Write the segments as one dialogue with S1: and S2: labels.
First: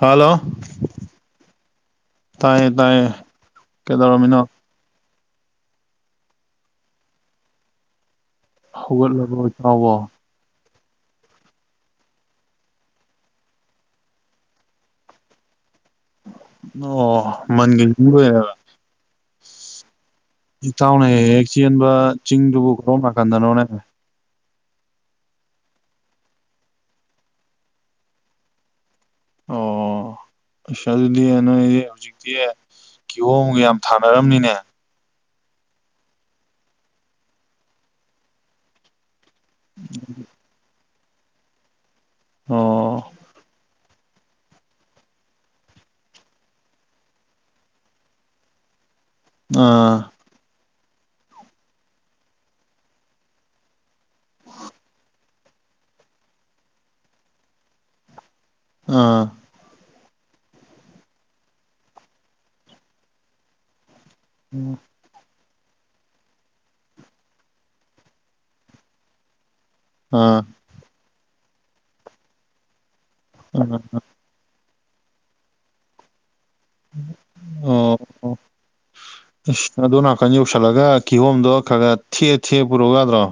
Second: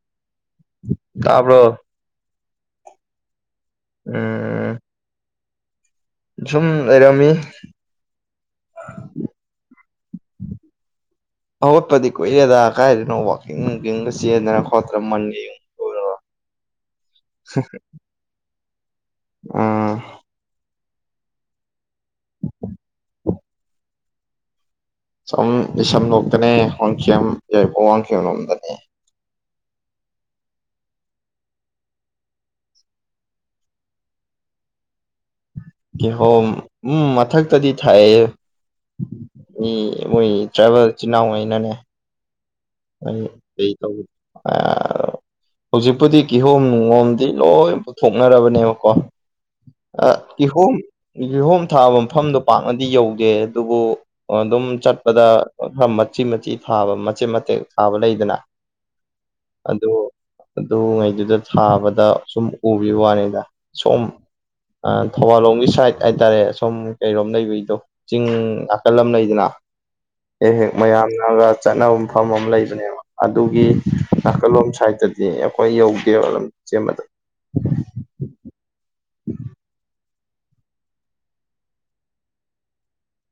S1: Hello
S2: ꯇꯥꯕ꯭ꯔꯣ
S1: ꯇꯥꯏꯌꯦ ꯇꯥꯏꯌꯦ ꯀꯩꯗꯧꯔꯝꯃꯤꯅꯣ
S2: ꯎꯝ ꯁꯨꯝ ꯂꯩꯔꯝꯃꯤ
S1: ꯍꯧꯒꯠꯂꯕ꯭ꯔꯣ ꯏꯇꯥꯎꯕꯨ
S2: ꯍꯧꯒꯣꯠꯄꯗꯤ ꯀꯨꯏꯔꯦꯗ ꯀꯥꯏꯗꯩꯅꯣ ꯋꯥꯛꯀꯤꯡ ꯅꯨꯡꯀꯤꯡꯒ ꯆꯦꯟꯗꯅ ꯈꯣꯠꯇꯅ ꯃꯟꯒ ꯌꯨꯡ
S1: ꯑꯣ ꯃꯟꯒ ꯌꯨꯡ ꯂꯣꯏꯔꯕ
S2: ꯎꯝ
S1: ꯏꯇꯥꯎꯅ ꯍꯦꯛ ꯍꯦꯛ ꯆꯦꯟꯕ ꯆꯤꯡꯗꯨꯕꯨ ꯀꯔꯣꯝ ꯅꯥꯀꯟꯗꯅꯣꯅꯦ
S2: ꯑꯁꯣꯝ ꯂꯤꯁꯝ ꯂꯣꯛꯇꯅꯦ ꯋꯥꯡꯈꯦꯝ ꯌꯥꯏꯔꯤꯄꯣꯛ ꯋꯥꯡꯈꯦꯝ ꯂꯣꯝꯗꯅꯦ
S1: ꯑꯣ ꯑꯁ ꯑꯗꯨꯗꯤ ꯅꯣꯏꯗꯤ ꯍꯧꯖꯤꯛꯇꯤ ꯀꯤꯍꯣꯝꯒ ꯌꯥꯝ ꯊꯥꯅꯔꯝꯅꯤꯅꯦ
S2: ꯀꯤꯍꯣꯝ ꯎꯝ ꯃꯊꯛꯇꯗꯤ ꯊꯥꯏꯌꯦ ꯃꯤ ꯃꯣꯏ ꯇ꯭ꯔꯥꯏꯕꯦꯜ ꯏꯆꯤꯟ ꯏꯅꯥꯎꯉꯩꯅꯅꯦ
S1: ꯑꯣ
S2: [unintelligible] ꯍꯧꯖꯤꯛꯄꯨꯗꯤ ꯀꯤꯍꯣꯝ ꯅꯨꯡꯍꯣꯝꯗꯤ ꯂꯣꯏ ꯄꯨꯊꯣꯛꯅꯔꯕꯅꯦꯕꯀꯣ ꯑ
S1: ꯑꯥ
S2: ꯀꯤꯍꯣꯝ ꯀꯤꯍꯣꯝ ꯊꯥꯕ ꯃꯐꯝꯗꯣ ꯄꯥꯛꯅꯗꯤ ꯌꯧꯗꯦ ꯑꯗꯨꯕꯨ ꯑꯣ ꯑꯗꯨꯝ ꯆꯠꯄꯗ ꯑꯃ ꯃꯆꯤꯟ ꯃꯊꯤ ꯐꯥꯕ ꯃꯆꯦꯠ ꯃꯇꯦꯠ ꯊꯥꯕ ꯂꯩꯗꯅ
S1: ꯎꯝ
S2: ꯑꯗꯨ ꯑꯗꯨꯉꯩꯗꯨꯗ ꯊꯥꯕꯗ ꯁꯨꯝ ꯎꯕꯤ ꯋꯥꯅꯤꯗ ꯁꯣꯝ
S1: ꯎꯝ
S2: ꯑ ꯊꯧꯕꯥꯜꯂꯣꯝꯒꯤ ꯁꯥꯏꯠ ꯍꯥꯏꯇꯥꯔꯦ ꯑꯁꯣꯝ ꯀꯩꯔꯣꯝ ꯂꯩꯕꯩꯗꯣ ꯆꯤꯡ ꯅꯥꯀꯜ ꯑꯃ ꯂꯩꯗꯅ
S1: ꯑꯥ
S2: ꯍꯦꯛ ꯍꯦꯛ ꯃꯌꯥꯝꯒ ꯆꯠꯅꯕ ꯃꯐꯝ ꯑꯃ ꯂꯩꯕꯅꯦꯕ ꯑꯗꯨꯒꯤ
S1: ꯑꯣ
S2: ꯅꯥꯀꯜꯂꯣꯝ ꯁꯥꯏꯗꯠꯇꯗꯤ ꯑꯩꯈꯣꯏ ꯌꯧꯗꯦꯕ ꯂꯝ ꯁꯦꯝꯕꯗ
S1: [inaudible] ꯏꯁ ꯑꯗꯣꯝ ꯅꯥꯀꯟ ꯌꯧꯁꯜꯂꯒ ꯀꯤꯍꯣꯝꯗꯣ ꯈꯒ ꯊꯦꯛꯑ ꯊꯦꯛꯑ ꯄꯨꯔꯛꯎ ꯌꯥꯗ꯭ꯔꯣ꯫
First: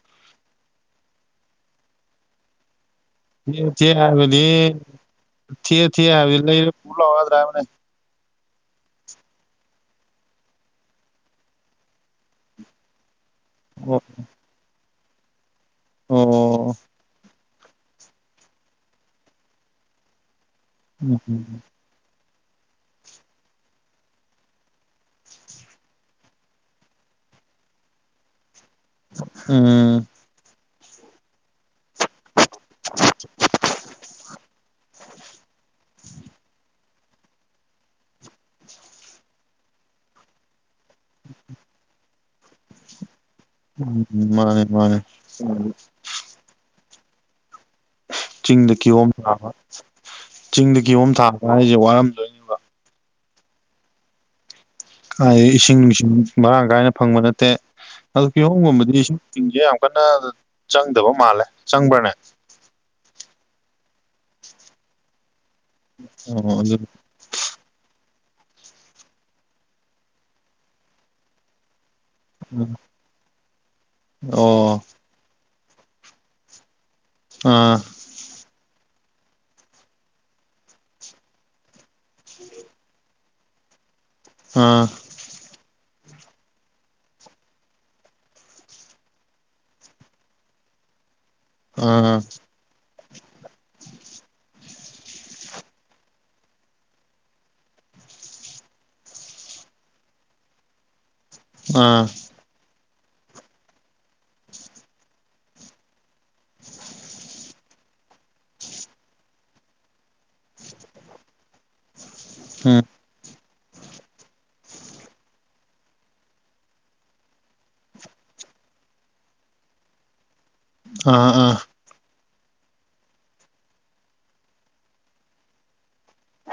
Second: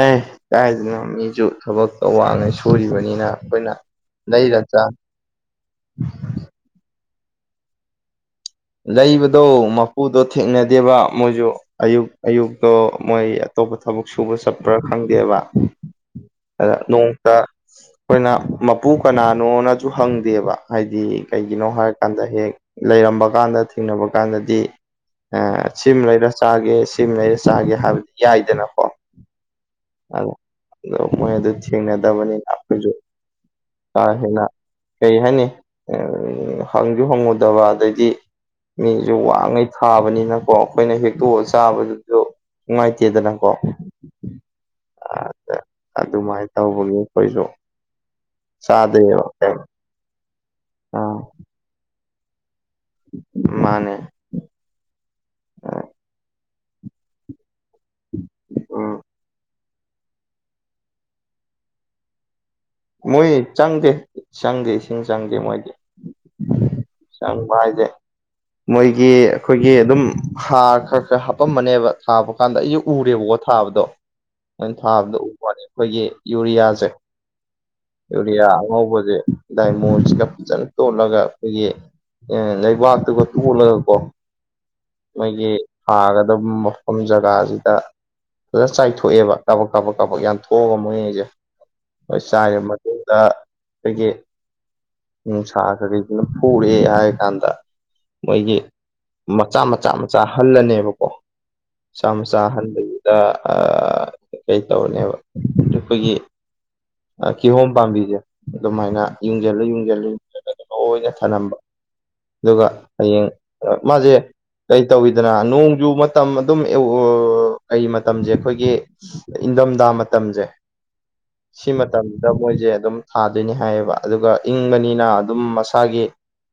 S2: ꯑꯦ ꯀꯥꯏꯗꯩꯅ ꯃꯤꯁꯨ ꯊꯕꯛꯇꯣ ꯋꯥꯅ ꯁꯨꯔꯤꯕꯅꯤꯅ꯫ ꯑꯩꯈꯣꯏꯅ
S1: ꯍꯥꯕꯗꯤ
S2: ꯂꯩꯔ ꯆꯥ
S1: ꯊꯦꯛꯑ ꯊꯦꯛꯑ ꯍꯥꯏꯕꯗꯤ ꯂꯩꯔ ꯄꯨꯔ ꯂꯥꯛꯎ ꯌꯥꯗ꯭ꯔ ꯍꯥꯏꯕꯅꯦ꯫
S2: ꯂꯩꯕꯗꯣ ꯃꯄꯨꯗꯣ ꯊꯦꯡꯅꯗꯦꯕ ꯃꯣꯏꯁꯨ ꯑꯌꯨꯛ ꯑꯌꯨꯛꯇꯣ ꯃꯣꯏ ꯑꯇꯣꯞꯄ
S1: ꯑꯣ
S2: ꯊꯕꯛ ꯁꯨꯕ ꯆꯠꯄ꯭ꯔꯥ ꯈꯪꯗꯦꯕ ꯑꯗ
S1: ꯑꯣ
S2: ꯅꯣꯡꯇ ꯑꯩꯈꯣꯏꯅ ꯃꯄꯨ ꯀꯅꯥꯅꯣꯅꯁꯨ ꯍꯪꯗꯦꯕ ꯍꯥꯏꯗꯤ
S1: ꯎꯝ
S2: ꯀꯩꯒꯤꯅꯣ ꯍꯥꯏꯔꯀꯥꯟꯗ ꯍꯦꯛ ꯂꯩꯔꯝꯕ ꯀꯥꯟꯗ ꯊꯦꯡꯅꯕ ꯀꯥꯟꯗꯗꯤ꯫ ꯑ ꯁꯤꯃ ꯂꯩꯔ ꯆꯥꯒꯦ ꯁꯤꯃ ꯂꯩꯔ ꯆꯥꯒꯦ ꯍꯥꯏꯕꯗꯤ ꯌꯥꯏꯗꯅꯀꯣ
S1: ꯎꯝ
S2: ꯑ ꯑꯗꯣ ꯃꯣꯏ ꯑꯗꯨ ꯊꯦꯡꯅꯗꯕꯅꯤꯅ ꯑꯩꯈꯣꯏꯁꯨ ꯀꯥ ꯍꯦꯟꯅ ꯀꯩ ꯍꯥꯏꯅꯤ꯫ ꯍꯪꯁꯨ ꯍꯣꯡꯉꯨꯗꯕ ꯑꯗꯩꯗꯤ ꯃꯤꯁꯨ ꯋꯥꯡꯉꯩ ꯊꯥꯕꯅꯤꯅꯀꯣ ꯑꯩꯈꯣꯏꯅ ꯍꯦꯛꯇꯣꯛꯑ ꯆꯥꯕꯗꯨꯁꯨ ꯅꯨꯡꯉꯥꯏꯇꯦꯗꯅ
S1: ꯎꯝ ꯃꯥꯅꯦ ꯃꯥꯅꯦ꯫
S2: [unintelligible] ꯇꯧꯕꯒꯤ꯫ ꯈꯣꯏꯁꯨ
S1: ꯆꯤꯡꯗ ꯀꯤꯍꯣꯝ ꯊꯥꯕ ꯆꯤꯡꯗ ꯀꯤꯍꯣꯝ
S2: ꯑꯥ
S1: ꯊꯥꯕ ꯍꯥꯏꯁꯦ ꯋꯥꯔꯝꯗꯣꯏ
S2: ꯃꯥꯅꯦ꯫
S1: ꯀꯥꯏꯗꯩ ꯏꯁꯤꯡ ꯅꯨꯡꯁꯤꯡ ꯃꯔꯥꯡ ꯀꯥꯏꯅ ꯐꯪꯕ ꯅꯠꯇꯦ ꯑꯗꯨ ꯀꯤꯍꯣꯝꯒꯨꯝꯕꯗꯤ
S2: ꯎꯝ
S1: ꯏꯁꯤꯡ [inaudible] ꯌꯥꯝ ꯀꯟꯅ ꯆꯪꯗꯕ ꯃꯥꯜꯂꯦ ꯆꯪꯕ꯭ꯔꯅꯦ꯫
S2: ꯃꯣꯏ ꯆꯪꯗꯦ ꯆꯪꯗꯦ ꯏꯁꯤꯡ ꯆꯪꯗꯦ ꯃꯣꯏꯗꯤ꯫
S1: ꯑꯣ ꯑꯗꯨ
S2: ꯆꯪꯕ ꯍꯥꯏꯁꯦ꯫ ꯃꯣꯏꯒꯤ ꯑꯩꯈꯣꯏꯒꯤ ꯑꯗꯨꯝ ꯍꯥꯔ ꯈꯔ ꯈꯔ ꯍꯥꯄꯝꯕꯅꯦꯕ ꯊꯥꯕ ꯀꯥꯟꯗ ꯑꯩꯁꯨ ꯎꯔꯦꯕꯀꯣ ꯊꯥꯕꯗꯣ ꯑꯩꯅ
S1: ꯑꯣ
S2: ꯊꯥꯕꯗ ꯎ ꯋꯥꯅꯦ꯫ ꯑꯩꯈꯣꯏꯒꯤ ꯌꯨꯔꯤꯌꯥꯁꯦ꯫
S1: ꯑꯥ
S2: ꯌꯨꯔꯤꯌꯥ ꯑꯉꯧꯕꯁꯦ ꯗꯥꯏꯃꯣꯁꯤꯒ ꯐꯖꯅ ꯇꯣꯠꯂꯒ ꯑꯩꯈꯣꯏꯒꯤ ꯑꯦ ꯂꯩꯕꯥꯛꯇꯒ ꯇꯂꯒ ꯀꯣ
S1: ꯑꯥ
S2: ꯃꯣꯏꯒꯤ ꯊꯒꯗꯕ ꯃꯐꯝ ꯖꯒꯥꯁꯤꯗ ꯐꯖꯅ ꯆꯥꯏꯊꯣꯛꯑꯦꯕ ꯀꯥꯕꯛ ꯀꯥꯕꯛ ꯀꯥꯕꯛ ꯌꯥꯝ ꯊꯣꯛꯑꯒ ꯃꯣꯏ ꯍꯥꯢꯁꯦ
S1: ꯑꯥ
S2: ꯍꯣꯏ ꯆꯥꯏꯔꯕ ꯃꯇꯨꯡꯗ ꯑꯩꯈꯣꯏꯒꯤ ꯎ ꯁꯥꯈꯩꯁꯤꯅ ꯐꯨꯔꯦ ꯍꯥꯏ ꯀꯥꯟꯗ ꯃꯣꯏꯒꯤ ꯃꯆꯥ ꯃꯆꯥ ꯃꯆꯥ ꯍꯜꯂꯅꯦꯕꯀꯣ
S1: ꯑꯥ
S2: ꯃꯆꯥ ꯃ ꯆꯥꯍꯟꯕꯗꯨꯗ ꯀꯩꯇꯧꯅꯦꯕ ꯑꯩꯈꯣꯏꯒꯤ ꯀꯤꯍꯣꯝ ꯄꯥꯝꯕꯤꯁꯦ ꯑꯗꯨꯃꯥꯏꯅ ꯌꯨꯡꯁꯤꯜꯂ ꯌꯨꯡꯁꯤꯜꯂ ꯌꯨꯡꯁꯤꯜꯂꯒ ꯂꯣꯏꯅ ꯊꯂꯝꯝꯕ ꯑꯗꯨꯒ
S1: ꯎꯝ
S2: ꯍꯌꯦꯡ ꯃꯥꯁꯦ꯫ ꯀꯩ ꯇꯧꯋꯤꯗꯅ ꯅꯣꯡꯖꯨ ꯃꯇꯝ ꯑꯗꯨꯝ ꯀꯩ ꯃꯇꯝꯁꯦ ꯑꯩꯈꯣꯏꯒꯤ ꯏꯪꯊꯣꯝꯗꯥ ꯃꯇꯝꯁꯦ꯫
S1: ꯑꯥ ꯑꯥ
S2: ꯃꯇꯝꯗ ꯃꯣꯏꯁꯦ ꯑꯗꯨꯝ ꯊꯥꯗꯣꯏꯅꯦ ꯍꯥꯏꯌꯦꯕ ꯑꯗꯨꯒ ꯏꯪꯕꯅꯤꯅ ꯑꯗꯨꯝ ꯃꯁꯥꯒꯤ꯫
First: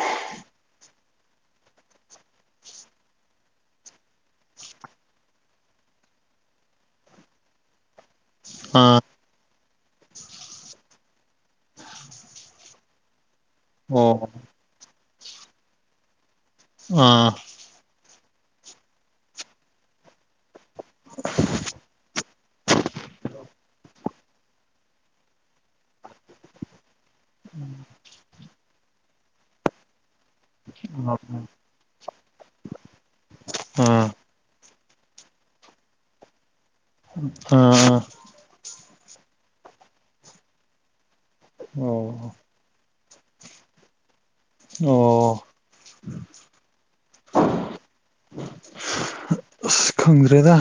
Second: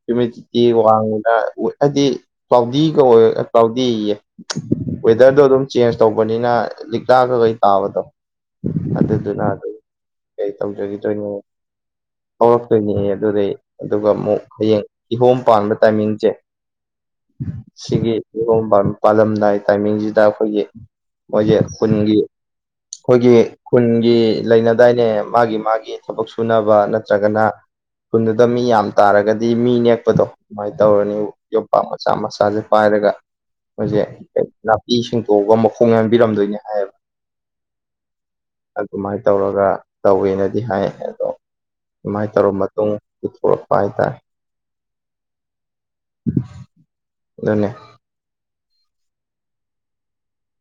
S2: ꯍ꯭ꯌꯨꯃꯤꯗꯤꯇꯤ ꯋꯥꯡꯅ ꯍꯥꯏꯗꯤ ꯀ꯭ꯂꯥꯎꯗꯤꯒ ꯑꯣꯏ ꯀ꯭ꯂꯥꯎꯗꯤꯌꯦ꯫ ꯋꯦꯗꯔꯗꯣ ꯑꯗꯨꯝ ꯆꯦꯟꯖ ꯇꯧꯕꯅꯤꯅ ꯂꯤꯛ ꯂꯥꯛꯒ ꯀꯩ ꯇꯥꯕꯗꯣ ꯑꯗꯨꯗ ꯑꯗꯨ ꯅ ꯑꯗꯨꯝ ꯀꯩ ꯇꯧꯖꯈꯤꯗꯣꯏꯅꯦ ꯍꯧꯔꯛꯇꯣꯏꯅꯦ ꯑꯗꯨꯗꯩ ꯑꯗꯨꯒ ꯑꯃꯨꯛ ꯍꯌꯦꯡ ꯏꯍꯣꯝ ꯄꯥꯟꯕ ꯇꯥꯏꯃꯤꯡꯁꯦ꯫
S1: ꯑꯥ
S2: ꯁꯤꯒꯤ ꯏꯍꯣꯡ ꯄꯥꯜꯂꯝꯗꯥꯏ ꯇꯥꯏꯃꯤꯡꯁꯤꯗ ꯑꯩꯈꯣꯏꯒꯤ꯫ ꯃꯣꯏꯒꯤ ꯈꯨꯟꯒꯤ ꯑꯩꯈꯣꯏꯒꯤ ꯈꯨꯟꯒꯤ ꯂꯩꯅ ꯗꯥꯏꯅꯦ ꯃꯥꯒꯤ ꯃꯥꯒꯤ ꯊꯕꯛ ꯁꯨꯅꯕ ꯅꯠꯇ꯭ꯔꯒꯅ ꯈꯨꯨꯟꯗꯨꯗ ꯃꯤ ꯌꯥꯝ ꯇꯥꯔꯒꯗꯤ ꯃꯤ ꯅꯦꯛꯄꯗꯣ ꯑꯗꯨꯃꯥꯏꯅ ꯇꯧꯔꯅꯤ ꯌꯣꯝꯄꯥꯛ ꯃꯆꯥ ꯃꯆꯥꯁꯦ ꯄꯥꯏꯔꯒ ꯃꯣꯏꯁꯦ
S1: ꯑꯥ
S2: ꯅꯥꯄꯤ ꯁꯦꯡꯗꯣꯛꯑꯒ ꯃꯈꯣꯡ ꯌꯥꯟꯕꯤꯔꯝꯗꯣꯏꯅꯦ ꯍꯥꯏ
S1: ꯎꯝ ꯑꯥ
S2: ꯑꯗꯨꯃꯥꯏ ꯇꯧꯔꯒ ꯇꯧꯋꯦꯅꯗꯤ ꯍꯥꯏ ꯑꯗꯣ ꯑꯗꯨꯃꯥꯏ
S1: ꯑꯣ
S2: ꯇꯧꯔ ꯃ ꯇꯨꯡ ꯄꯨꯊꯣꯔꯛꯄ ꯍꯥꯏꯇꯥꯔꯦ
S1: ꯑꯣ
S2: ꯑꯗꯨꯅꯦ
S1: [unintelligible] ꯑꯁ ꯈꯪꯗ꯭ꯔꯦꯗ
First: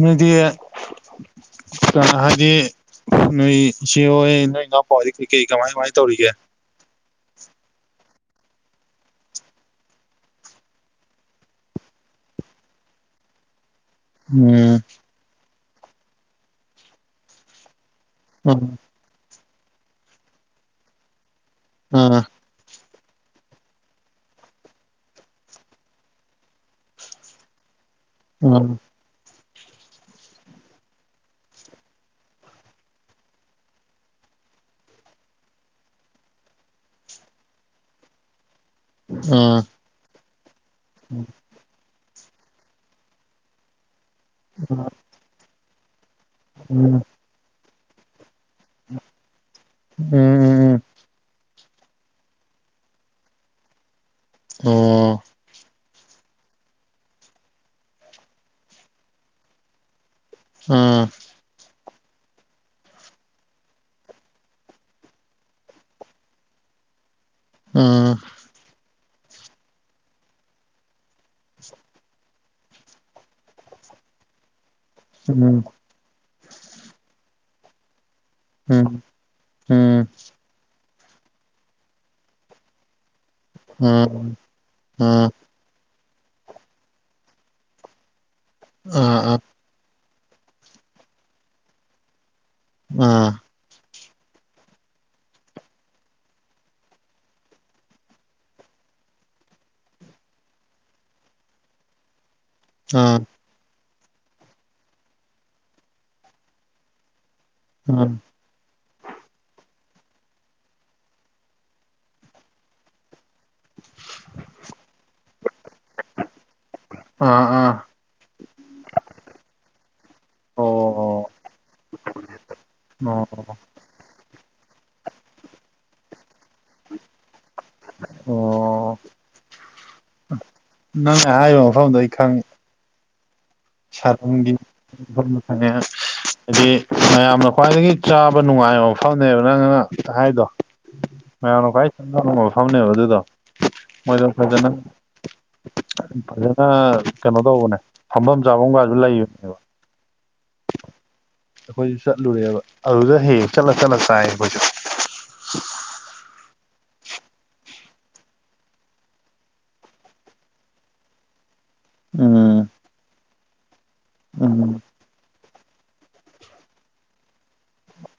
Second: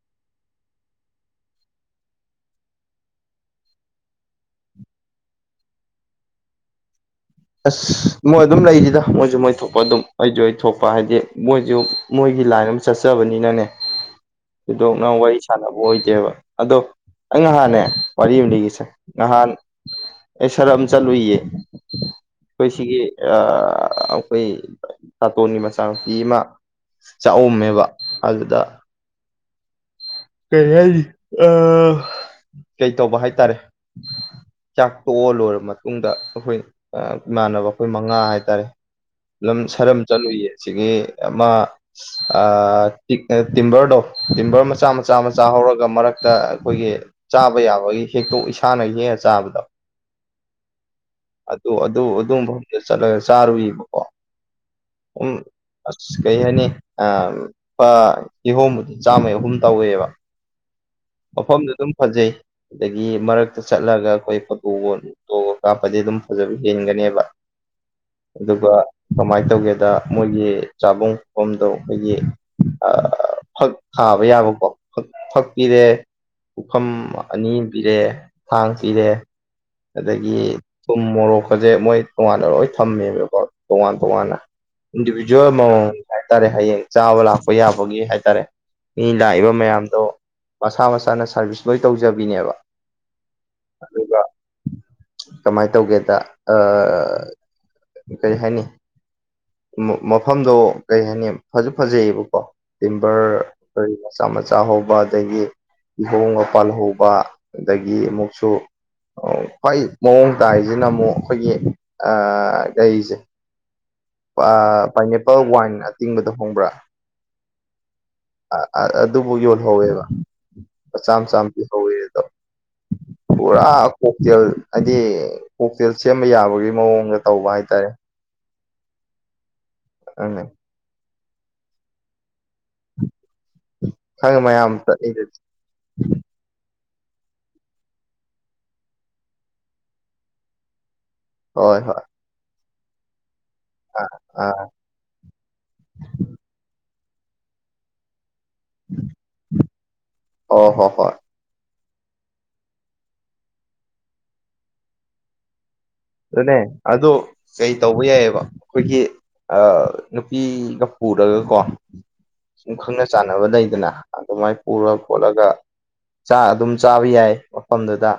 S1: ꯅꯣꯏꯗꯤ [unintelligible] ꯍꯥꯏꯗꯤ ꯅꯣꯏ ꯏꯆꯦ ꯍꯣꯏ ꯅꯣꯏ ꯏꯅꯥꯎꯄꯥ ꯍꯣꯏꯗꯤ ꯀꯩ ꯀꯩ ꯀꯃꯥꯏ ꯀꯃꯥꯏꯅ ꯇꯧꯔꯤꯒꯦ
S2: ꯑꯁ ꯃꯣꯏ ꯑꯗꯨꯝ ꯂꯩꯔꯤꯗ ꯃꯣꯏꯁꯨ ꯃꯣꯏ ꯊꯣꯛꯄ ꯑꯗꯨꯝ ꯑꯩꯁꯨ ꯑꯩ ꯊꯣꯛꯄ ꯍꯥꯏꯗꯤ ꯃꯣꯏꯁꯨ ꯃꯣꯏꯒꯤ ꯂꯥꯏꯟ ꯑꯃ ꯆꯠꯆꯕꯅꯤꯅꯅꯦ
S1: ꯎꯝ
S2: ꯊꯣꯏꯗꯣꯛꯅ ꯋꯥꯔꯤ ꯁꯥꯟꯅꯕ ꯑꯣꯏꯗꯦꯕ ꯑꯗꯣ ꯑꯩꯩ ꯅꯍꯥꯟꯅꯦ ꯋꯥꯔꯤ ꯑꯃ
S1: ꯎꯝ
S2: ꯂꯩꯒꯦꯁꯦ ꯅꯍꯥꯟ ꯑꯩ ꯁꯔꯝ ꯆꯠꯂꯨꯏꯌꯦ
S1: ꯑ
S2: ꯑꯩꯈꯣꯏ ꯁꯤꯒꯤ ꯑꯩꯈꯣꯏ ꯇꯥꯇꯣꯟꯒꯤ ꯃꯆꯥꯅꯨꯄꯤ ꯑꯃ ꯆꯥꯛꯎꯝꯃꯦꯕ ꯑꯗꯨꯗ
S1: ꯎꯝ
S2: ꯀꯩ ꯍꯥꯏꯅꯤ ꯑ ꯀꯩꯇꯧꯕ ꯍꯥꯏꯇꯥꯔꯦ ꯆꯥꯛ ꯇꯣꯛꯑ ꯂꯣꯏꯔꯕ ꯃꯇꯨꯡꯗ ꯑꯩꯈꯣꯏ ꯏꯃꯥꯟꯅꯕ ꯑꯩꯈꯣꯏ ꯃꯉꯥ ꯍꯥꯏꯇꯥꯔꯦ
S1: ꯑ
S2: ꯂꯝ
S1: ꯎꯝ
S2: ꯁꯔꯝ ꯆꯠꯂꯨꯏ ꯑꯁꯤꯒꯤ ꯑꯃ ꯑ ꯇꯤꯛ ꯇꯤꯝꯕꯔꯗꯣ ꯇꯤꯝꯕꯔ ꯃꯆꯥ ꯃꯆꯥ ꯃꯆꯥ ꯍꯧꯔꯒ ꯃꯔꯛ ꯇ ꯑꯩꯈꯣꯏꯒꯤ
S1: ꯎꯝ
S2: ꯆꯥꯕ ꯌꯥꯕꯒꯤ ꯍꯦꯛꯇꯣ [unintelligible] ꯏꯁꯥꯅ ꯍꯦꯛꯑ ꯆꯥꯕꯗꯣ ꯑꯗꯨ ꯑꯗꯨ ꯑꯗꯨ ꯃꯐꯝꯗꯨꯗ ꯆꯠꯂꯒ ꯆꯥꯔꯨꯏꯕꯀꯣ
S1: ꯑꯣ
S2: ꯑꯁ ꯀꯩ ꯍꯥꯏꯅꯤ ꯂꯨꯄꯥ ꯀꯤꯍꯣꯝꯕꯨꯗ ꯆꯥꯝꯃꯩ ꯑꯍꯨꯝ ꯇꯧꯋꯦꯕ
S1: ꯎꯝ
S2: ꯃꯐꯝꯗꯨ ꯑꯗꯨꯝ ꯐꯖꯩ ꯑꯗꯒꯤ ꯃꯔꯛꯇ ꯆꯠꯂꯒ ꯑꯩꯈꯣꯏ ꯐꯣꯇꯣ ꯐꯣꯇꯣꯒ ꯀꯥꯞꯄꯗꯤ ꯑꯗꯨꯝ ꯐꯖꯕ ꯍꯦꯟꯒꯅꯤꯕ
S1: ꯎꯝ
S2: ꯑꯗꯨꯒ ꯀꯃꯥꯏꯅ ꯇꯧꯒꯦꯗ ꯃꯣꯏꯒꯤ ꯆꯥꯕꯝ ꯐꯝꯗꯣ ꯑꯩꯈꯣꯏꯒꯤ ꯐꯛ ꯊꯥꯕ ꯌꯥꯕꯀꯣ
S1: ꯎꯝ
S2: ꯐꯛꯄꯤꯔꯦ ꯄꯨꯐꯝ ꯑꯅꯤ ꯄꯤꯔꯦ ꯊꯥꯡ
S1: ꯎꯝ
S2: ꯄꯤꯔꯦ
S1: ꯎꯝ
S2: ꯑꯗꯒꯤ ꯊꯨꯝ ꯃꯣꯔꯣꯛꯀꯁꯦ ꯃꯣꯏ ꯇꯣꯉꯥꯟꯅ ꯂꯣꯏ ꯊꯝꯃꯦꯕꯀꯣ ꯇꯣꯉꯥꯟ
S1: ꯑ ꯑ ꯑ
S2: ꯇꯣꯉꯥꯟꯅ ꯏꯟꯗꯤꯕꯤꯖꯨꯋꯦꯜ [unintelligible] ꯍꯥꯏꯇꯥꯔꯦ ꯍꯌꯦꯡ ꯆꯥꯕ ꯂꯥꯛꯄ ꯌꯥꯕꯒꯤ ꯍꯥꯏꯇꯥꯔꯦ ꯃꯤ ꯂꯥꯛꯏꯕ ꯃꯌꯥꯝꯗꯣ ꯃꯁꯥ ꯃꯁꯥꯅ ꯁꯥꯔꯚꯤꯁ ꯂꯣꯏ ꯇꯧꯖꯕꯤꯅꯦꯕ
S1: ꯎꯝ
S2: ꯑꯗꯨꯒ ꯀꯃꯥꯏꯅ ꯇꯧꯒꯦꯗ ꯑ ꯀꯩ ꯍꯥꯏꯅꯤ ꯃꯐꯝꯗꯣ ꯀꯩ ꯍꯥꯏꯅꯤ ꯐꯖꯨ ꯐꯖꯩꯌꯦꯕꯀꯣ
S1: ꯑ
S2: ꯇꯤꯝꯕꯔ ꯀꯔꯤ ꯃꯆꯥ ꯃꯆꯥ ꯍꯧꯕ ꯑꯗꯒꯤ ꯀꯤꯍꯣꯝꯒ ꯄꯥꯜꯍꯧꯕ ꯑꯗꯒꯤ
S1: ꯑ
S2: ꯑꯃꯨꯛꯁꯨ ꯈ꯭ꯋꯥꯏ ꯃꯑꯣꯡ ꯇꯥꯏꯁꯤꯅ ꯑꯃꯨꯛ ꯑꯩꯈꯣꯏꯒꯤ ꯀꯩꯁꯦ ꯄꯥꯏꯅꯦꯄꯜ ꯋꯥꯏꯟ ꯑꯇꯤꯡꯕꯗꯣ ꯈꯪꯕ꯭ꯔꯥ
S1: ꯑ
S2: ꯑꯗꯨꯕꯧ ꯌꯣꯜꯍꯧꯋꯦꯕ
S1: ꯑꯣ
S2: ꯂꯨꯄꯥ ꯆꯥꯝ
S1: ꯑꯣ
S2: ꯆꯥꯝ ꯄꯤ ꯍꯧꯋꯦ ꯑꯗꯣ ꯄꯨꯔꯥ ꯀꯣꯛꯇꯦꯜ ꯍꯥꯏꯗꯤ ꯀꯣꯛꯇꯦꯜ ꯁꯦꯝꯕ ꯌꯥꯕꯒꯤ ꯃꯑꯣꯡꯗ ꯇꯧꯕ ꯍꯥꯏꯇꯥꯔꯦ
S1: ꯑꯣ
S2: ꯎꯝ
S1: ꯅꯪꯅ ꯍꯥꯏꯔꯤꯕ ꯃꯐꯝꯗ ꯑꯩ ꯈꯪꯉꯦ
S2: ꯈꯪꯉꯦ
S1: ꯁꯔꯨꯡꯒꯤ
S2: ꯃꯌꯥꯝ ꯆꯠꯂꯤꯗꯨꯗꯤ
S1: ꯃꯁ ꯍꯥꯏꯗꯤ ꯃꯌꯥꯝꯅ ꯈ꯭ꯋꯥꯏꯗꯒꯤ ꯆꯥꯕ ꯅꯨꯡꯉꯥꯏꯕ ꯃꯐꯝꯅꯦꯕ ꯅꯪꯅ ꯍꯥꯏꯗꯣ ꯃꯌꯥꯝꯅ
S2: ꯍꯣꯏ
S1: ꯀꯥꯏ
S2: ꯍꯣꯏ
S1: ꯐꯝꯅ ꯑꯗꯨꯗ
S2: ꯑꯥ
S1: ꯃꯣꯏ
S2: ꯑꯥ
S1: ꯐꯖꯅ ꯐꯖꯅ ꯀꯩꯅꯣ ꯇꯧꯕꯅꯦ ꯐꯝꯐꯝ ꯆꯥꯐꯝꯒꯁꯨ ꯂꯩꯕꯅꯦꯕ
S2: ꯑꯣ ꯍꯣ ꯍꯣꯏ
S1: ꯑꯩꯈꯣꯏꯁꯨ ꯆꯠꯂꯨꯔꯦꯕ ꯑꯗꯨꯗ ꯍꯦꯛ ꯆꯠꯂ ꯆꯠꯂ ꯆꯥꯏ ꯑꯩꯈꯣꯏꯁꯨ
S2: ꯑꯗꯨꯅꯦ ꯑ ꯀꯩ ꯇꯧꯕ ꯌꯥꯏꯌꯦꯕ ꯑꯩꯈꯣꯏꯒꯤ ꯅꯨꯄꯤꯒ ꯄꯨꯔꯒꯀꯣ
S1: ꯎꯝ
S2: ꯁꯨꯝ ꯈꯪꯅ ꯆꯥꯅ ꯁꯥꯟꯅꯕ ꯂꯩꯗꯅ ꯑꯗꯨꯃꯥꯏꯅ
S1: ꯎꯝ
S2: ꯄꯨꯔ ꯈꯣꯠꯂꯒ ꯆꯥꯛ ꯑꯗꯨꯝ ꯆꯥꯕ ꯌꯥꯏ ꯃꯐꯝꯗꯨꯗ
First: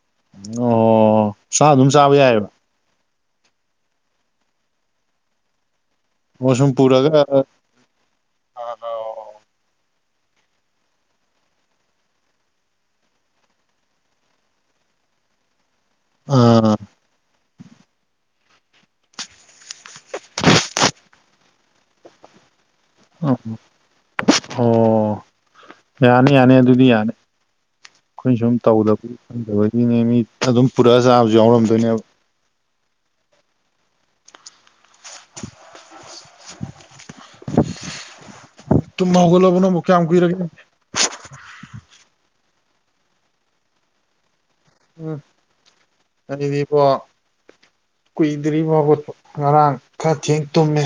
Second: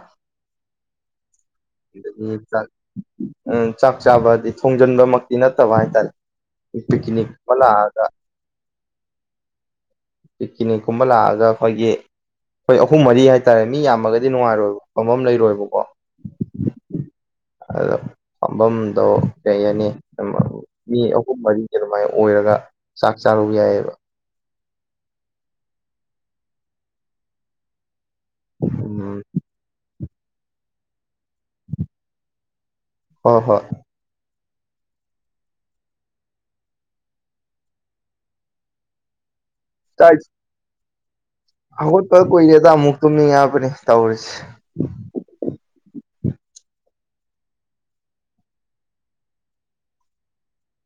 S1: ꯑꯣ ꯆꯥ ꯑꯗꯨꯝ ꯆꯥꯕ
S2: ꯑꯗꯒꯤ
S1: ꯌꯥꯏꯑꯕ
S2: ꯎ ꯆꯥꯛ ꯆꯥꯕꯗꯤ ꯊꯣꯡꯖꯤꯟꯕꯃꯛꯇꯤ ꯅꯠꯇꯕ ꯍꯥꯏꯇꯥꯔꯦ
S1: ꯑꯣ ꯁꯨꯝ
S2: ꯄꯤꯛꯅꯤꯛ
S1: ꯄꯨꯔꯒ
S2: ꯒꯨꯝꯕ ꯂꯥꯛꯑꯒ
S1: [unintelligible]
S2: ꯄꯤꯀꯤꯅꯤꯛꯀꯨꯝꯕ ꯂꯥꯛꯑꯒ ꯑꯩꯈꯣꯏꯒꯤ ꯍꯣꯏ ꯑꯍꯨꯝ ꯃꯔꯤ ꯍꯥꯏꯇꯥꯔꯦ ꯃꯤ ꯌꯥꯝꯃꯒꯗꯤ ꯅꯨꯡꯉꯥꯏꯔꯣꯏꯕ ꯐ ꯑꯃ ꯂꯩꯔꯣꯏꯕꯀꯣ
S1: ꯑ
S2: ꯑꯗꯣ ꯐꯥꯝꯕꯝꯗꯣ ꯀꯩ ꯍꯥꯏꯅꯤ ꯃꯤ ꯑꯍꯨꯝ ꯃꯔꯤ ꯑꯗꯨꯃꯥꯏꯅ ꯑꯣꯏꯔꯒ ꯆꯥꯛ ꯆꯥꯔꯨ ꯌꯥꯏꯑꯕ
S1: ꯑꯣ ꯌꯥꯅꯤ ꯌꯥꯅꯤ ꯑꯗꯨꯗꯤ ꯌꯥꯅꯤ ꯑꯩꯈꯣꯏꯅ ꯁꯨꯝ ꯇꯧꯗꯕꯨ
S2: ꯎꯝ
S1: ꯇꯗꯤꯅꯦ ꯃꯤ ꯑꯗꯨꯝ ꯄꯨꯔꯛꯑ ꯆꯥꯕꯁꯨ ꯌꯥꯎꯔꯝꯗꯣꯏꯅꯦꯕ
S2: ꯍꯣꯏ ꯍꯣꯏ
S1: ꯇꯨꯝ ꯍꯧꯒꯠꯂꯥꯕꯣ ꯀꯌꯥꯝ
S2: ꯆꯥꯛ
S1: ꯀꯨꯏꯔꯒꯦ
S2: ꯍꯧꯒꯠꯄ ꯀꯨꯏꯔꯦꯗ ꯑꯃꯨꯛ ꯇꯨꯝꯅꯤꯡꯉꯛꯕꯅꯦ ꯇꯧꯔꯤꯁꯦ
S1: ꯎꯝꯗꯤꯕꯣ ꯀꯨꯏꯗ꯭ꯔꯤ ꯐꯥꯎꯕ ꯉꯔꯥꯡ ꯈꯔ ꯊꯦꯡ ꯇꯨꯝꯃꯦ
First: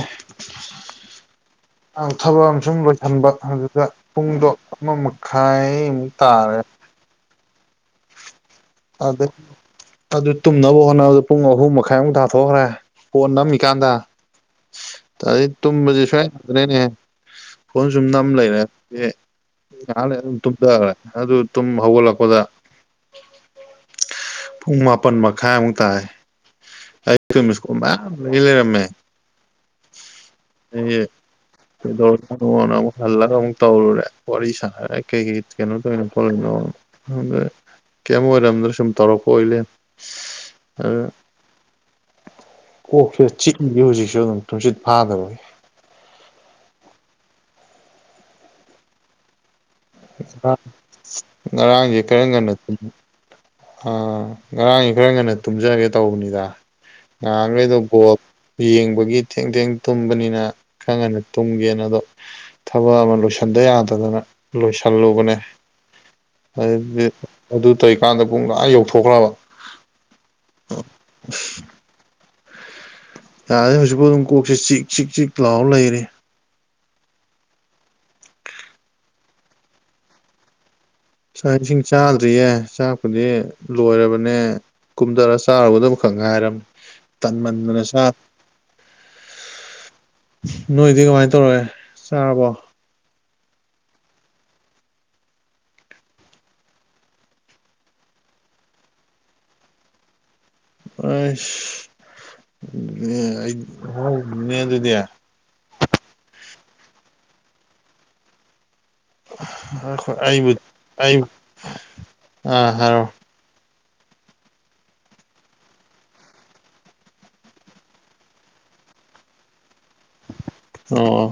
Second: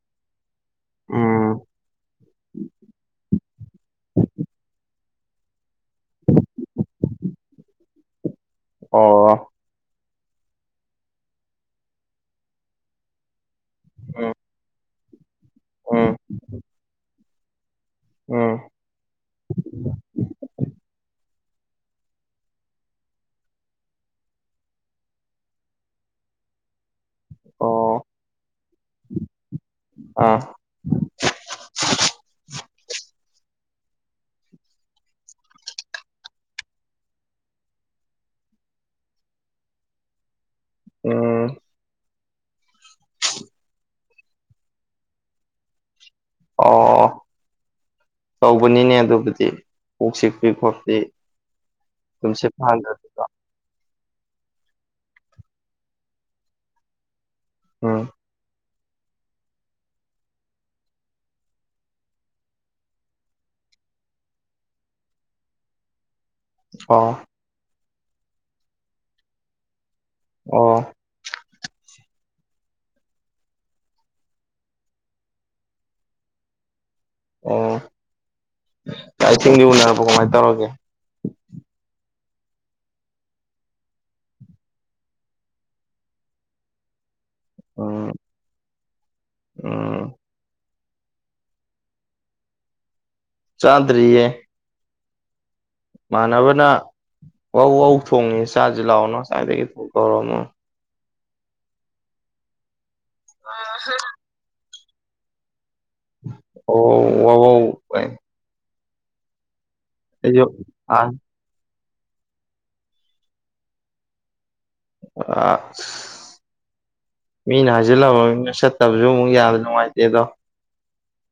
S2: ꯎꯝ
S1: ꯊꯕꯛ ꯑ ꯁꯨꯝ ꯂꯣꯏꯁꯤꯟꯕ ꯑꯗꯨꯗ ꯄꯨꯡꯗꯣ ꯑꯃ ꯈ ꯇꯥꯔꯦ ꯑꯗꯩ
S2: ꯑꯣ
S1: ꯑꯗꯨ ꯇꯨꯝꯅꯕ ꯍꯣꯠꯅꯕꯗ ꯄꯨꯡ ꯑꯍꯨꯝ ꯃꯈꯥꯏꯃꯨꯛ ꯊꯥꯊꯣꯛꯈ꯭ꯔꯦ ꯄꯣꯟ ꯅꯝ ꯀꯥꯟꯗ
S2: ꯎꯝ
S1: ꯑꯗꯗꯒꯤ ꯇꯨꯝꯁ
S2: ꯎꯝ
S1: ꯁꯨꯋꯥ ꯌꯥꯗ꯭ꯔꯦꯅꯦꯍ ꯐꯣꯟ ꯁꯨꯝ ꯅꯝ
S2: ꯎꯝ
S1: ꯂꯩꯔꯦ ꯉꯍꯥꯟ ꯂꯩ ꯑꯗꯨꯝ ꯇꯨꯝꯊꯈꯔꯦ ꯑꯗꯨ ꯇꯨꯝ ꯍꯧꯒꯠꯂꯛꯄꯗ ꯎꯨꯡ ꯃꯥꯄ ꯃ ꯈꯥꯏ ꯎ ꯇꯥꯏ ꯀꯃꯤꯁꯀꯣ ꯃꯥ
S2: ꯑꯣ
S1: ꯂꯩ ꯂꯩꯔꯝꯃꯦ
S2: ꯑꯥ
S1: ꯑꯩ ꯀꯩꯗꯧꯅꯣꯅ ꯑꯃꯨꯛ ꯍꯜꯂꯒ ꯑꯃꯨꯛ ꯇꯧꯔꯨꯔꯦ ꯋꯥꯔꯤ ꯁꯥꯔꯦ ꯀꯩꯀꯩ ꯀꯩꯅꯣ ꯇꯧꯔꯤꯅꯣ ꯈꯣꯠꯂꯤꯏꯅꯣ ꯑꯗ ꯀꯩꯝ ꯑꯣꯏꯔꯝꯗ ꯁꯨꯝ ꯇꯧꯔꯛꯄ ꯑꯣꯏꯂꯦꯝ ꯑꯗꯨꯅ
S2: ꯎꯝ
S1: ꯀꯣꯛꯁꯤꯗ ꯆꯤꯛꯂꯤꯁꯤ ꯍꯧꯖꯤꯛꯁꯨ ꯑꯗꯨꯝ ꯊꯨꯝꯆꯠ ꯐꯥꯗꯔꯒꯤ
S2: ꯑꯣ ꯇꯧꯕꯅꯤꯅꯦ ꯑꯗꯨꯕꯨꯗꯤ ꯀꯣꯛ ꯆꯤꯛꯄꯤ
S1: ꯑ
S2: ꯈꯣꯠꯄꯤ
S1: ꯉꯔꯥꯡꯁꯦ ꯀꯔꯝ
S2: ꯇꯨꯝꯁꯤꯠ
S1: ꯀꯥꯟ
S2: ꯐꯥꯗꯕꯤꯗꯣ
S1: ꯑꯥ ꯉꯔꯥꯡꯁꯤ ꯈꯔ ꯉꯟꯅ ꯇꯨꯝꯖꯔꯒꯦ ꯇꯧꯕꯅꯤꯗ ꯉꯍꯥꯡꯈꯩꯗꯣ
S2: ꯎꯝ
S1: ꯒꯣꯜ ꯌꯦꯡꯕꯒꯤ ꯊꯦꯡ ꯊꯦꯡ ꯇꯨꯝꯕꯅꯤꯅ ꯈꯔ ꯀꯟꯅ ꯇꯨꯝꯒꯦꯅꯗꯣ ꯊꯕꯛ ꯑꯃ ꯂꯣꯏꯁꯤꯟꯕ ꯌꯥꯗꯗꯅ ꯂꯣꯏꯁꯤꯜꯂꯨꯕꯅꯦ ꯑꯗꯨꯗꯤ
S2: ꯑꯣ
S1: ꯑꯗꯨ ꯇꯧꯔꯤꯀꯥꯟꯗ ꯄꯨꯡ ꯂꯥ ꯌꯧꯊꯣꯛꯈ꯭ꯔꯕ
S2: ꯑꯣ
S1: [unintelligible] ꯌꯥꯔꯅꯤ ꯍꯧꯖꯤꯛꯐꯥꯎ ꯑꯗꯨꯝ ꯀꯣꯛꯁꯦ ꯆꯤꯛ ꯆꯤꯛ ꯆꯤꯛ ꯂꯥꯎ ꯂꯩꯔꯤ
S2: ꯑꯣ ꯆꯥꯏ ꯏꯁꯤꯡꯒꯤ ꯎꯅꯔꯕ ꯀꯃꯥꯏꯅ ꯇꯧꯔꯒꯦ
S1: ꯆꯥꯛ ꯏꯁꯤꯡ ꯆꯥꯗ꯭ꯔꯤꯌꯦ ꯆꯥꯛꯄꯨꯗꯤ ꯂꯣꯏꯔꯕꯅꯦ ꯀꯨꯝꯊꯔꯒ ꯆꯥꯔꯨꯕꯗ ꯑꯃꯈꯛ ꯉꯥꯏꯔꯝꯃꯤ ꯇꯟꯃꯟꯗꯅ ꯁꯥ
S2: ꯎꯝ ꯎꯝ
S1: ꯅꯣꯏꯗꯤ ꯀꯃꯥꯏꯅ ꯇꯧꯔꯒꯦ ꯆꯥꯔꯕꯣ
S2: ꯆꯥꯟꯗꯔꯤꯌꯦ ꯃꯥꯟꯅꯕꯅ ꯧ ꯧ ꯊꯣꯡꯉꯤ ꯆꯥꯁꯤ ꯂꯥꯛꯑꯣꯅ ꯉꯋꯥꯥꯏꯏꯗꯒꯤ ꯊꯣꯡ ꯀꯧꯔꯃꯣ
S1: ꯑꯩ ꯍꯣꯏꯅꯦ ꯑꯗꯨꯗꯤ
S2: ꯑꯣ ꯑꯣ
S1: ꯈꯣꯏ
S2: ꯑꯩꯁꯨ
S1: ꯑꯩꯕꯨ
S2: ꯑꯥ
S1: ꯑꯩꯕꯨ ꯑꯥ ꯍꯥꯏꯔꯣ
S2: ꯑ ꯃꯤꯅ ꯍꯥꯏꯖꯤꯜꯂꯕꯅꯤꯅ ꯆꯠꯇꯕꯁꯨ ꯑꯃꯨꯛ ꯌꯥꯗ ꯅꯨꯡꯉꯥꯏꯇꯦ ꯑꯗꯣ
S1: ꯑꯣꯝ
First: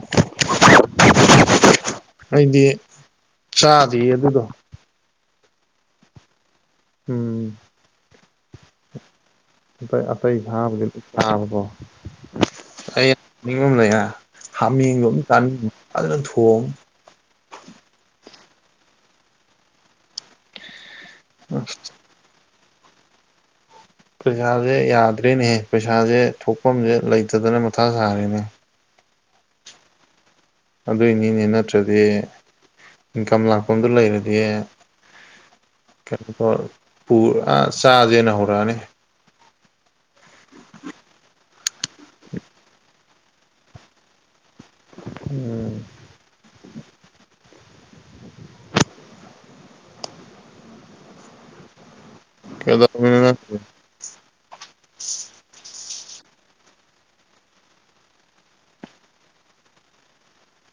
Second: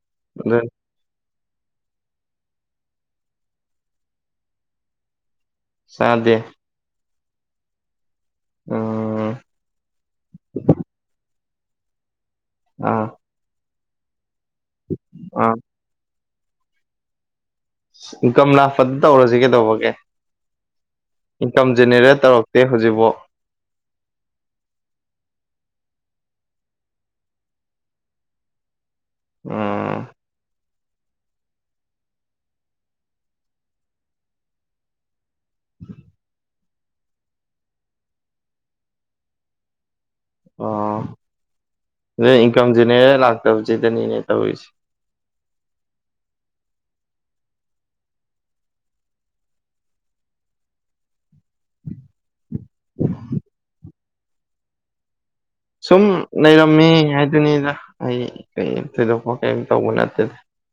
S1: ꯑꯩꯗꯤ ꯆꯥꯗ ꯑꯗꯨꯗꯣ
S2: ꯁꯥꯗꯦ
S1: ꯎꯝ
S2: ꯑ
S1: ꯑ ꯑꯇꯩꯇꯩ ꯁꯥꯕ
S2: ꯑꯥ
S1: ꯑꯩ ꯅꯤꯡꯉꯝ ꯂꯩ ꯍꯥꯃꯦꯡꯕꯣ ꯑꯃꯝ
S2: ꯑꯥ
S1: ꯆꯥꯅꯤꯡ ꯑꯗꯨꯅ ꯊꯣꯡ
S2: ꯒꯝꯂꯥ ꯐꯠ ꯇꯧꯔꯁꯤ ꯀꯩꯗꯧꯕꯒꯦ ꯏꯟꯀꯝ
S1: ꯑꯁ
S2: ꯖꯦꯅꯦꯔꯦꯠ ꯇꯧꯔꯛꯇꯦ ꯍꯧꯖꯤꯛꯐꯥꯎ
S1: ꯄꯩꯁꯥꯁꯦ ꯌꯥꯗ꯭ꯔꯦꯅꯦꯍ ꯄꯩꯁꯥꯁꯦ ꯊꯣꯛꯐꯝꯁꯦ ꯂꯩꯇꯗꯅ ꯃꯊꯥ ꯁꯥꯔꯤꯦꯅꯦ
S2: ꯎꯝ
S1: ꯑꯗꯨꯏꯅꯤꯅꯦ ꯅꯠꯇ꯭ꯔꯗꯤ ꯏꯟꯀꯝ ꯂꯥꯛꯄꯗꯨ ꯂꯩꯔꯗꯤ ꯀꯩꯅꯣꯣ ꯑꯥ ꯆꯥꯖꯦꯅ ꯍꯧꯔꯛꯑꯅꯤ
S2: ꯑꯣ ꯑꯗꯨꯗꯩ ꯏꯟꯀꯝ ꯖꯦꯅꯦꯔꯦ ꯂꯥꯛꯇꯕꯁꯤꯗꯅꯤꯅꯦ ꯇꯧꯔꯤꯁꯦ
S1: ꯎꯝ ꯀꯗ
S2: ꯁꯨꯝ ꯂꯩꯔꯝꯃꯦ ꯍꯥꯏꯗꯨꯅꯤꯗ ꯑꯩ ꯀꯩ ꯊꯣꯏꯗꯣꯛꯄ ꯀꯩꯝ ꯇꯧꯕ ꯅꯠꯇꯦ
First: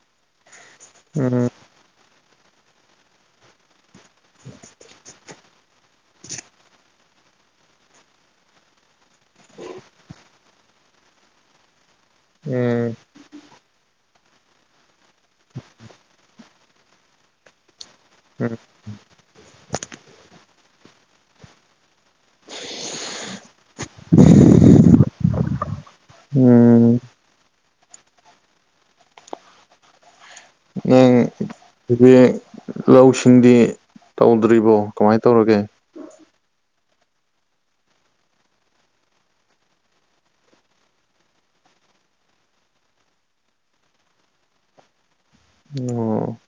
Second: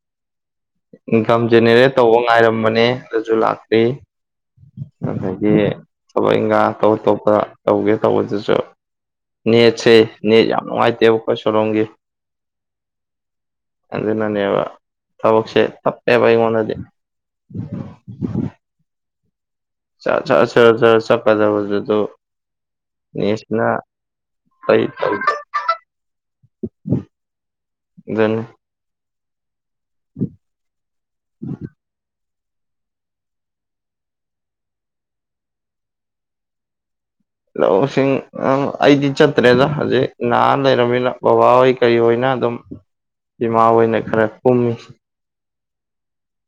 S1: [unintelligible]
S2: ꯏꯟꯀꯝ ꯖꯦꯅꯦꯔꯦꯠ ꯇꯧꯕ ꯉꯥꯏꯔꯝꯕꯅꯦ ꯑꯗꯨꯁꯨ ꯂꯥꯛꯇ꯭ꯔꯤ ꯑꯗꯒꯤ ꯊꯕꯛ ꯏꯪꯈ ꯑꯇꯣꯞ ꯑꯇꯣꯞꯄ ꯇꯧꯒꯦ ꯇꯧꯕꯗꯨꯁꯨ ꯅꯦꯠꯁꯦ ꯅꯦꯠ ꯌꯥꯝ ꯅꯨꯡꯉꯥꯏꯇꯦꯕ ꯑꯩꯈꯣꯏ ꯁꯣꯂꯣꯝꯒꯤ
S1: ꯎꯝ
S2: ꯑꯗꯨꯅꯅꯦꯕ ꯊꯕꯛꯁꯦ ꯇꯞꯄꯦꯕ ꯑꯩꯉꯣꯟꯗꯗꯤ
S1: ꯎꯝ
S2: ꯆꯔ ꯆꯠꯀꯗꯕꯗꯗꯣ ꯅꯅꯤꯁꯅꯥ ꯄꯩ
S1: ꯎꯝ
S2: ꯑꯗꯨꯅꯤ [unintelligible]
S1: ꯍꯧꯖꯤꯛ ꯂꯧꯁꯤꯡꯗꯤ ꯇꯧꯗ꯭ꯔꯤꯕꯣ ꯀꯃꯥꯏꯅ ꯇꯧꯔꯒꯦ
S2: ꯂꯧꯁꯤꯡ ꯑꯩꯗꯤ ꯆꯠꯇ꯭ꯔꯦꯗ ꯍꯧꯖꯤꯛ ꯅꯍ ꯂꯩꯔꯝꯃꯤꯅ ꯕꯕꯥ ꯍꯣꯏ ꯀꯩ ꯑꯣꯏꯅ ꯑꯗꯨꯝ ꯏꯃꯥ ꯑꯣꯏꯅ ꯈꯔ ꯀꯨꯝꯃꯤ
S1: ꯑꯣ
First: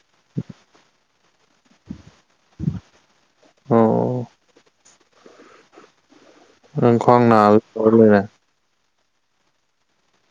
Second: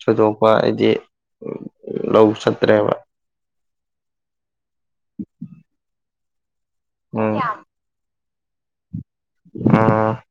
S2: ꯊꯣꯏꯗꯣꯛꯄ ꯍꯥꯏꯗꯤ ꯂꯧ ꯆꯠꯇ꯭ꯔꯦꯕ
S1: ꯑꯣ
S2: ꯎꯝ
S1: ꯑꯣꯔꯂꯅ
S2: ꯑ